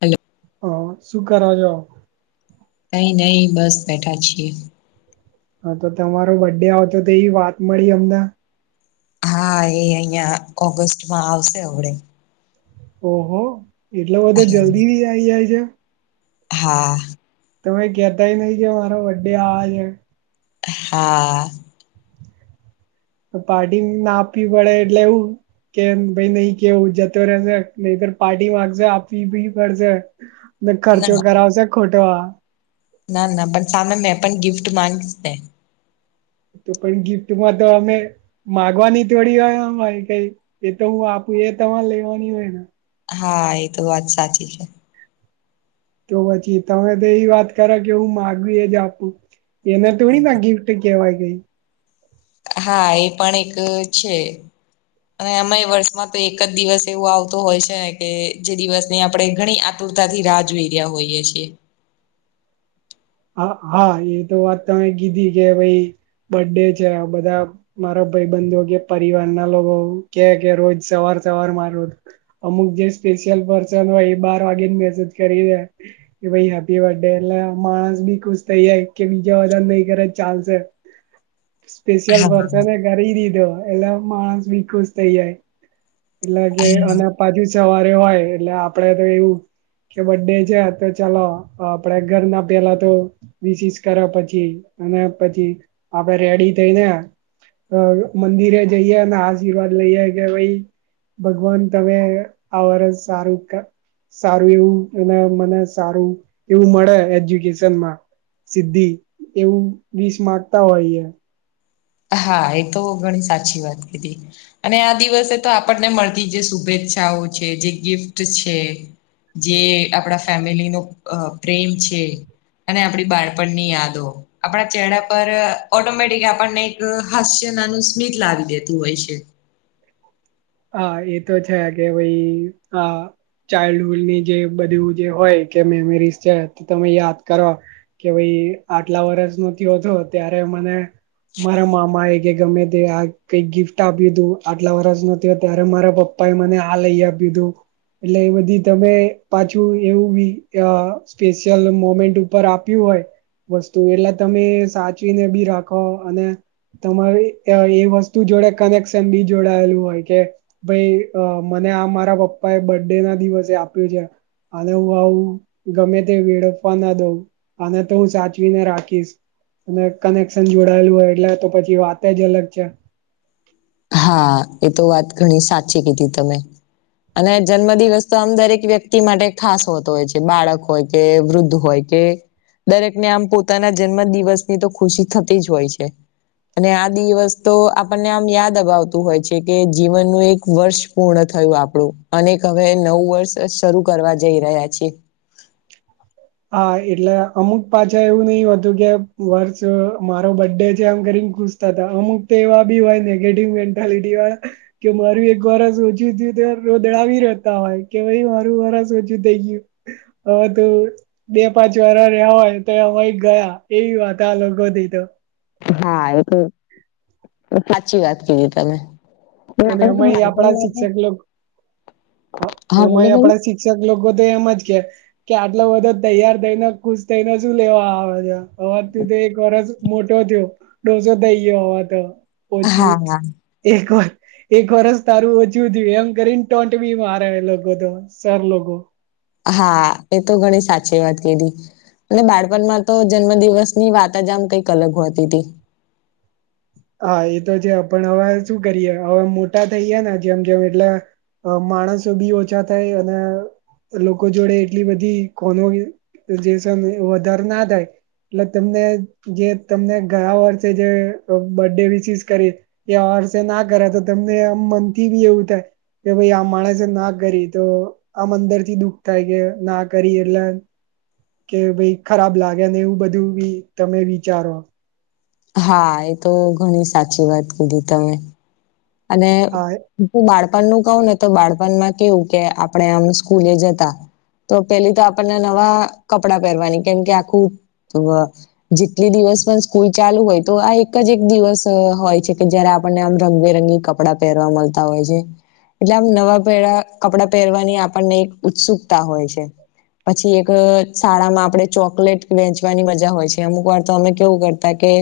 Hello હ સુુંખો નહીઈ નહી બસ બેઠા છીએ હા તો તમારો બર્ડે આવ તો તો એ વાત મળી અમદં હા એ અહિયાં ઓગસ્ટમાં આવશે હડે ઓહો એટલે બધો જલ્દી બી આઈ જાય છે હા તમે કહેતાય નહ કે મારો વડે આજ હા પાર્ટી ના આપવી પડે એટલે એવું કે ભાઈ નહી કેવ જતો રહે જ નર પાર્ટી મામાંગજ આપી ભી કરજ મે ખર્ચો ના કરાવશે ખોટો ના ના પણ સામે્ય પણ ગિફ્ટ મામાંગ તો પણ ગિફ્ટમાં તો અમે માગવાની થોડી હોય આય કઈ એ તો હું આપું એ તમારે લેવાની હોય ને હા એ તો વાત સાચી છે તો પછી તમે તો એ વાત કર કે હું માગવી એ જ આપું એને તોડી ના ગિફ્ટ કેહેવાય ગઈ હા એ પણ એક છે અને અમે વર્ષમાં તો એક જ દિવસ એવું આવતોું હોય છેને કે જે દિવસની આપડે ઘણી આતુરતાથી રાહ જોઈ રહ્યા હોઈએ છીએ હા હા એ તો વાત તમે કીધી કે ભાઈ બર્ ડે છે બધા મારા ભાઈ બંધુ કે પરિવાર ના લોકો કે કે રોજ સવાર સવાર માર અમુક જે સ્પેશિયલ પર્સન હોય એ બાર વાગેને મેસેજ કરી રહે કે ભાઈ હેપી બર્થ ડે એ માણસ બી ખુશ થઈ જાય કે બીજા વન નહી કરે ચાલશે સ્પેશિયલ હા પર્સન કરી દીધો એટલે માણસ બી ખુશ થઈ જાય એટલે કે અ બાજુ સવારે હોય એટલે આપડે તો એવું કે બર્ ડે છે તો ચાલો આપડે ઘર ના પેલા તો [unintelligible] કર્યા પછી અને પછી આપે રેડી થઈ ને અ મંદિરે જઈએ અને આશીર્વાદ લઈએે કે ભાઈ ભગવાન તમે આ વર્ષ સારું કા સારું એવું અને મને સારું એવું મળે એજ્યુકે સનમા એવું વીસ માંગતા હોયે હા એ તો ઘણી સાચી વાત કીધી અને આ દિવસે તો આપણને મળતી જે શુભેચ્છાઓ છે, જે ગિફ્ટ છે. જે આપણા ફેમિલી નો અ પ્રેમ છે. અને આપડી બાળપણની યાદો આપણા ચેડા પર ઓટોમેટિક આપણને અ હાસ્ય નાનું સ્મિત લાવી દેતું હોય છે. હા એ તો છે, કે ભાઈ હા ચાઇલ્ડહુડની જે બધું જે હોય કે મેમરીઝ છે, તે તમે યાદ કરો કે ભાઈ આટલા વર્ષ નો થીયો તો ત્યારે મને મારા મામા એ કે ગમે તે આ કઈક ગિફ્ટ આપ્યું તું આટલા વર્ષ નુ થયો ત્યારે મારા પપ્પા એ મને આ લઈ આપીયુતુ એટલે એ બધી તમે પાછું એવું બી અ સ્પેશિયલ મોમેન્ટ ઉપર આપ્યું હોય વસ્તુ એટલે તમે સાચવીને બી રાખો અને તમારે અ એ વસ્તુ જોડે કનેક્શન બી જોડાયેલું હોય કે ભાઈ અ મને આ મારા પપ્પા એ બર્થ ડે ના દિવસે આપ્યું છે. આલે હું આવું ગમે તે વેળફવા ના દઉં આને તો હું સાચવીને રાખીશ અને કનેક્શન જોડાયેલું હોય એટલે તો પછી વાતે જ અલગ છે. હા એ તો વાત ઘણી સાચી કીધી તમે અને જન્મ દિવસ તો આમ દરેક વ્યક્તિ માટે ખાસ હોતો હોય છે, બાળક હોય કે વૃદ્ધ હોય કે દરેક ને આમ પોતાના જન્મ દિવસની તો ખુશી થતી જ હોય છે. અને આ દિવસ તો આપણને આમ યાદ દબાવતું હોય છે, કે જીવનનું એક વર્ષ પૂર્ણ થયું આપણું અને હવે નવું વર્ષ શરૂ કરવા જઈ રહ્યા છે. હા એટલે અમુક પાછા એવું નહિ હોતું કે વર્ષ મારો બરડે છે, એમ કરીને ખુશ તા તા અમુક તે એવા બી હોય નેગેટિવ મેન્ટાલિટી વાળા કે મારું એક વારસ ઓછું થયું ત રોદડાવી રહેતા હોય કે ભાઈ મારું વારસ ઓછું થઈ ગયું હ તો બે પાંચ વાર રેવાય હોય તે વય ગયા એવી વાતા આ લોકો થી તો હા એ તો સાચી વાત કીધી તમે આપણે અને તો એમાંય બાળપણમાં તો આપણા શિક્ષક લોક હા બોલો એમાંય બોલો આપણા શી ક્ષક લોકો તો એમજ કે કે આટલો બધો તૈયાર થઈને ખુશ થઈને શું લેવા આવે છે, હવે થી ત એક વરષ મોટો થયો ડોસો થઈ ગયો હવા તો ઓછું હા હા એક વ એક વર્ષ તારું ઓછું થયું એમ કરીને ટોનટ બી મારે એ લોકો તો સર લોકો હા એ તો ઘણી સાચી વાત કીધી અને બાળપણમાં તો જન્મ દિવસની વાત આમ કઈક અલગ હોતીતી હા એ તો છે, પણ અવે શું કરીએ અવે મોટા થઈ ગયા ને જેમ જેમ એટલે અ માણસો બી ઓછા થાય અને લોકો જોડે એટલી બધી કોનો જેનસ વધાર ના થાય એટલે તમને જે તમને ગયા વર્ષે જે તો બર્ડે વિસીસ કરી કે આ વષેના કરે તો તમને આમ મનથી બી એવું થાય કે ભાઈ આ માણસે ના કરી તો આમ અંદરથી દુઃખ થાય કે ના કરી એટલે કે ભાઈ ખરાબ લાગે ને એવું બધું બી તમે વિચારો હા એ તો ઘણી સાચી વાત કીધી તમે અને હા હું બાળપણનું કહું નેતો બાળપણમાં કેવું કે આપણે આમ સ્કૂલે જતા તો પેલી તો આપણને નવા કપડાં પહેરવાની કેમકે આખું, જેટલી દિવસ પણ સ્કૂલ ચાલુ હોય તોઆ એક જ એક દિવસ હોય છે, કે જયારે આપણને આમ રંગબેરંગી. કપડાં પહેરવા મળતા હોય છે, એટલે આમ નવા પહેળા કપડાં પહેરવાની આપણને એક ઉત્સુકતા હોય છે. પછી એક શાળામાં આપડે ચોકલેટ વેચવાની મજા હોય છે, અમુકવાર તો અમે કેવું કરૂં. કે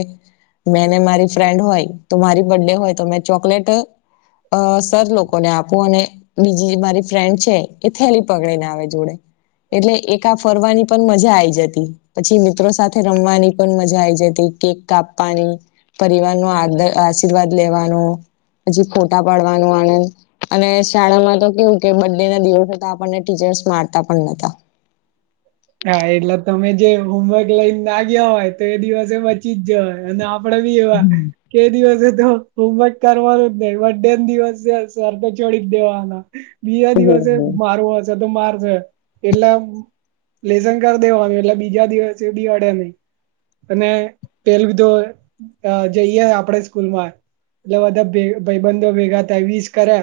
મેને મારી ફ્રેન્ડ હોય તો મારી બર્થડે હોય તોમે ચોકલેટ. અ સર લોકોને આપું, અને બીજી મારી ફ્રેન્ડ છે, એ થેલી પકડે ને આવે જોડે. એટલે એકા ફરવાની પણ મજા આઈ જતી, પછી મિત્રો સાથે રમવાની પણ મજા આઈ જતી કેક કાપવાની. પરિવાર નો આદ આશીર્વાદ લેવાનો. હજી ખોટા પાડવાનું આણંદ, અને શાળામાં તો કેવું કે બર્થડે ના દિવસો તો આપણને ટીચર્સ મારતા પણ નોતા. હા એટલે તમે જે હોમવર્ક લઈને તાગ્યા હોય તો એ દિવસે બચી જ જય અને આપ. પડી બી એવા. હમ એ દિવસે તો હોમવર્ક કરવાનું જ નહીં બથૅડે દિવસે શરતો છોડી જ દેવાના, બીજ દિવસે હમ માર હશે તો મારે. એટલે લેશન કરી દેવાનું એટલે બીજા દિવસે અડે નહીં. અને પેલું તો જઈએ, આપણે સ્કૂલમાં એટલે બધા ભાઈ બંધો ભેગા થાય વીસ કરે.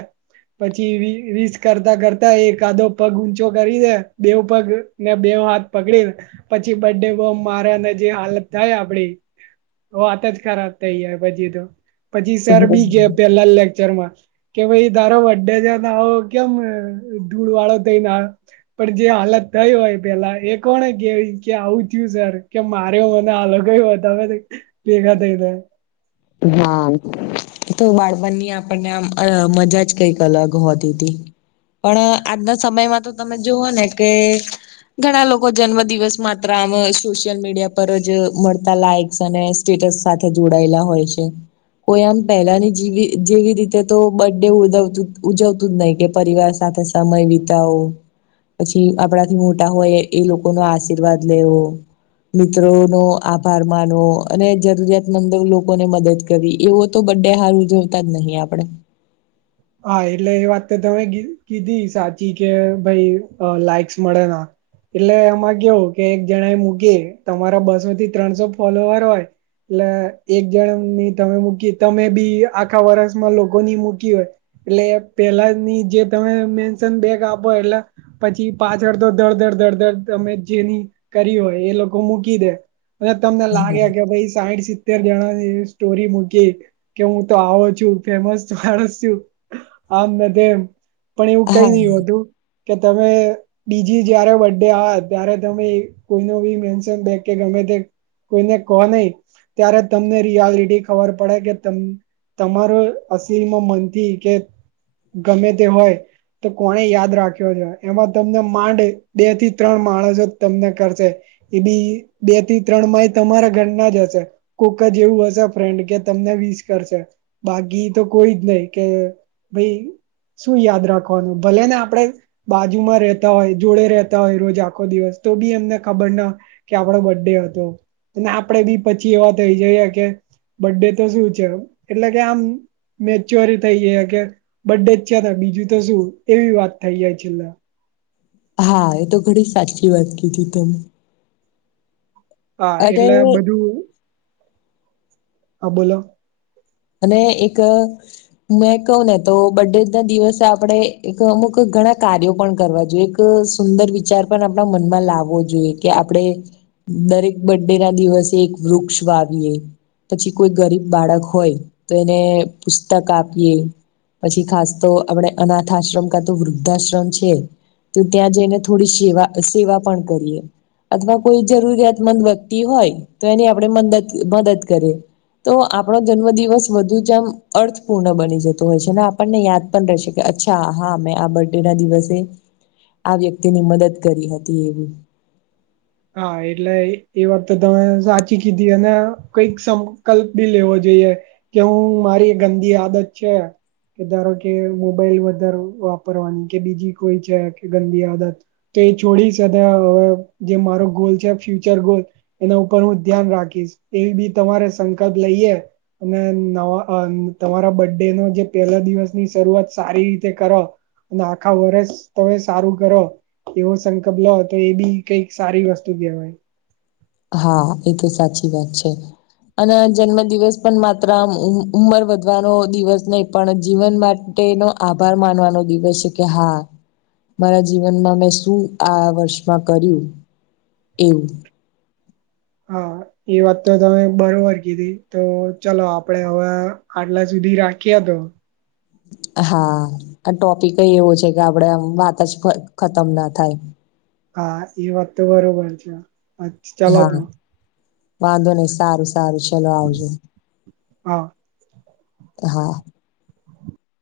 પછી વીસ કરતા કરતા એકાદો પગ ઊંચો. કરીદે બેવ પગ ને બેવ હાથ પકડી દે. પછી બથૅડે બોમ મારે અને જે હાલત થાય, આપડી વાત જ ખરાબ થઇ જાય, પછી તો પછી સર બી ગયા પેલા લેકચરમાં. કે ભાઈ તારો બથૅડે ના આવો કેમ ધૂળ વાળો થઈ ના આયો. પણ જે હાલત થઈ હોય પેલા એ કોને કેવી કે આવું થયુંશે. કે મારે મને અલગયતાવે ભેગા થઈ જાય. હા, તો વાળબની આપણને આમ મજા જ કંઈક અલગ હોતી હતી. પણ આજના સમયમાં તો તમે જુઓ ને કે, ઘણા લોકો જન્મદિવસ માત્ર આમ સોશિયલ મીડિયા પર જ મળતા લાઈક્સ અને, સ્ટેટસ સાથે જોડાયેલા હોય છે, કોઈ આમ પહેલાની જેવી જેવી રીતે તો બર્થ ડે ઉજવતું ઉજવતું જ નહીં કે પરિવાર સાથે, સમય વિતાવો, પછી આપણાથી મોટા હોયએ લોકો નો આશીર્વાદ લેવો. મિત્રો નો આભારમાંનો અને જરૂરિયાતમંદ લોકો, લોકોને મદદ કરી એવો તો બંને હાર ઉજવતા જ નહીં આપડે, હા, એટલે એ વાતતો તમે કીધી સાચી કે ભાઈ લાઈક્સ મળેના. એટલે એમાં કેવું કે એક જણા એ મૂકી તમારા બસો થી ત્રણસો ફોલોવર હોય. એટલે એક જણની તમે મૂકી તમે બી આખા વર્ષમાં લોકોની મૂકી હોય. એટલે પેલા નીજે તમે મેશન બેગ આપો એટલે, પછી પાછળ તો દડ દડ દડ દડ તમે જેની કરી હોય એ લોકો મૂકીદે. અને તમને લાગે કે ભાઈ સાઈડ. અરજણાની સ્ટોરી મૂકી કે હુંતો આવો છું, ફેમસ માણસ છું. આમ નથી એમ પણ એવું હા કંઈ હા નહીં હોતું કે તમે, બીજી જારે બથૅડે આવે ત્યારે તમે કોઈ બી મેન્શન બેગ કે ગમે તે. કોઈને કહો નહીં. ત્યારે તમને રિયાલિટી ખબર પડે કે તમારો અસલમાં મનથી. કે ગમે તે હોય. તો કોને યાદ રાખ્યો છે એમાં તમને માંડ બે થી ત્રણ માણસો તમને કરશે. એ બી બે થી ત્રણ માઇ તમારા ઘર ના જ હશે. કોક જે એવું હશે ફ્રેન્ડ કે તમને વિસ કરશે બાકી તો કોઈ જ નહી કે ભાઈ શું યાદ રાખવાનું ભલે ને આપડે બાજુમાં રહેતા હોય જોડે રતા હોય, રોજ આખો દિવસ તો બી એમને ખબર ના કે આપડો બર્ ડે હતો અને આપણેે બી પછી એવા થઈ જઈએ કે બર્ ડે તો શું છે એટલે કે આમ મેચ્યોરી થઈ જાય. બે જ છે બીજું તો શું એવી વાત થઈ જાય છેલ્લા. હા એ તો ઘણી સાચી વાત કીધી તમે. હા અરે એટલે બધું હા બોલો અને એક મેં કહ ને તો બર્ ડે ના દિવસે આપડણે એક અમુક ઘણા કાર્યો પણ કરવા જોઈએ. એક સુંદર વિચાર પણ આપણા મનમાં લાવવો જોઈએ કે આપણે દરેક બર્ ડે ના દિવસે એક વૃક્ષ વાવીએ. પછી કોઈ ગરીબ બાળક હોય તો એને પુસ્તક આપીએ પછી ખાસ તો આપડણે અનાથ આશ્રમ કા તો વૃદ્ધાશ્રમ છે. તો ત્યાં જઈને થોડી સેવા સેવા પણ કરીએ અથવા કોઈ જરૂરિયાતમંદ વ્યક્તિ હોય, તો એની આપણે મ મદદ કરીએ તો આપણો જન્મદિવસ વધુ જમ અર્થપૂર્ણ બની જતોું હોય છે, આપણને યાદ પણ રહેશે કે અચ્છા હા મેં આ બ બે ના દિવસે આ વ્યક્તિ ની મદદ કરી હતી એવી. હા એટલે એ વાખ તો તમે સાચી કીધી અને કઈક સંકલ્પ બી લેવો જોઈએ. કે હું મારી ગંદી આદત છે. કે ધારો કે મોબાઈલ વધારે વાપરવાની કે બીજી કોઈ છે કે ગંદી આદત તો એ છોડી શ હવે જે મારો ગોલ છે, ફ્યુચર ગોલ એના ઉપર હું ધ્યાન રાખીશ એવી બી તમારે સંકલ્પ લઈએ. અને નવા તમારા બર્ ડે નો જે પહેલા દિવસની શરૂઆત સારી રીતે કરો અને આખા વર્ષ તમે સારું કરો એવો સંકલ્પ લો તો એ બી કઈક સારી વસ્તુ કેહેવાય. હા એ તો સાચી વાત છે. અને જન્મ દિવસ પણ માત્ર ઉંમર વધવાનો દિવસ નહી પણ જીવનમાં તેનો આભાર માનવાનો દિવસ છે કે હા. મારા જીવનમાં મેં શું આ વર્ષમાં કર્યું એવુ હા. એ વાત તો તમે બરોબર કીધી તો ચલો આપડે હવે આટલા સુધી રાખીએ તો હા આ ટોપિક એવો છે કે આપડે આ વાત જ ખતમ ના થાય. હા એ વાત બરોબર છે. ચાલો તો હા વાંધો નહી સારું સારું ચલો આવજો. હા હા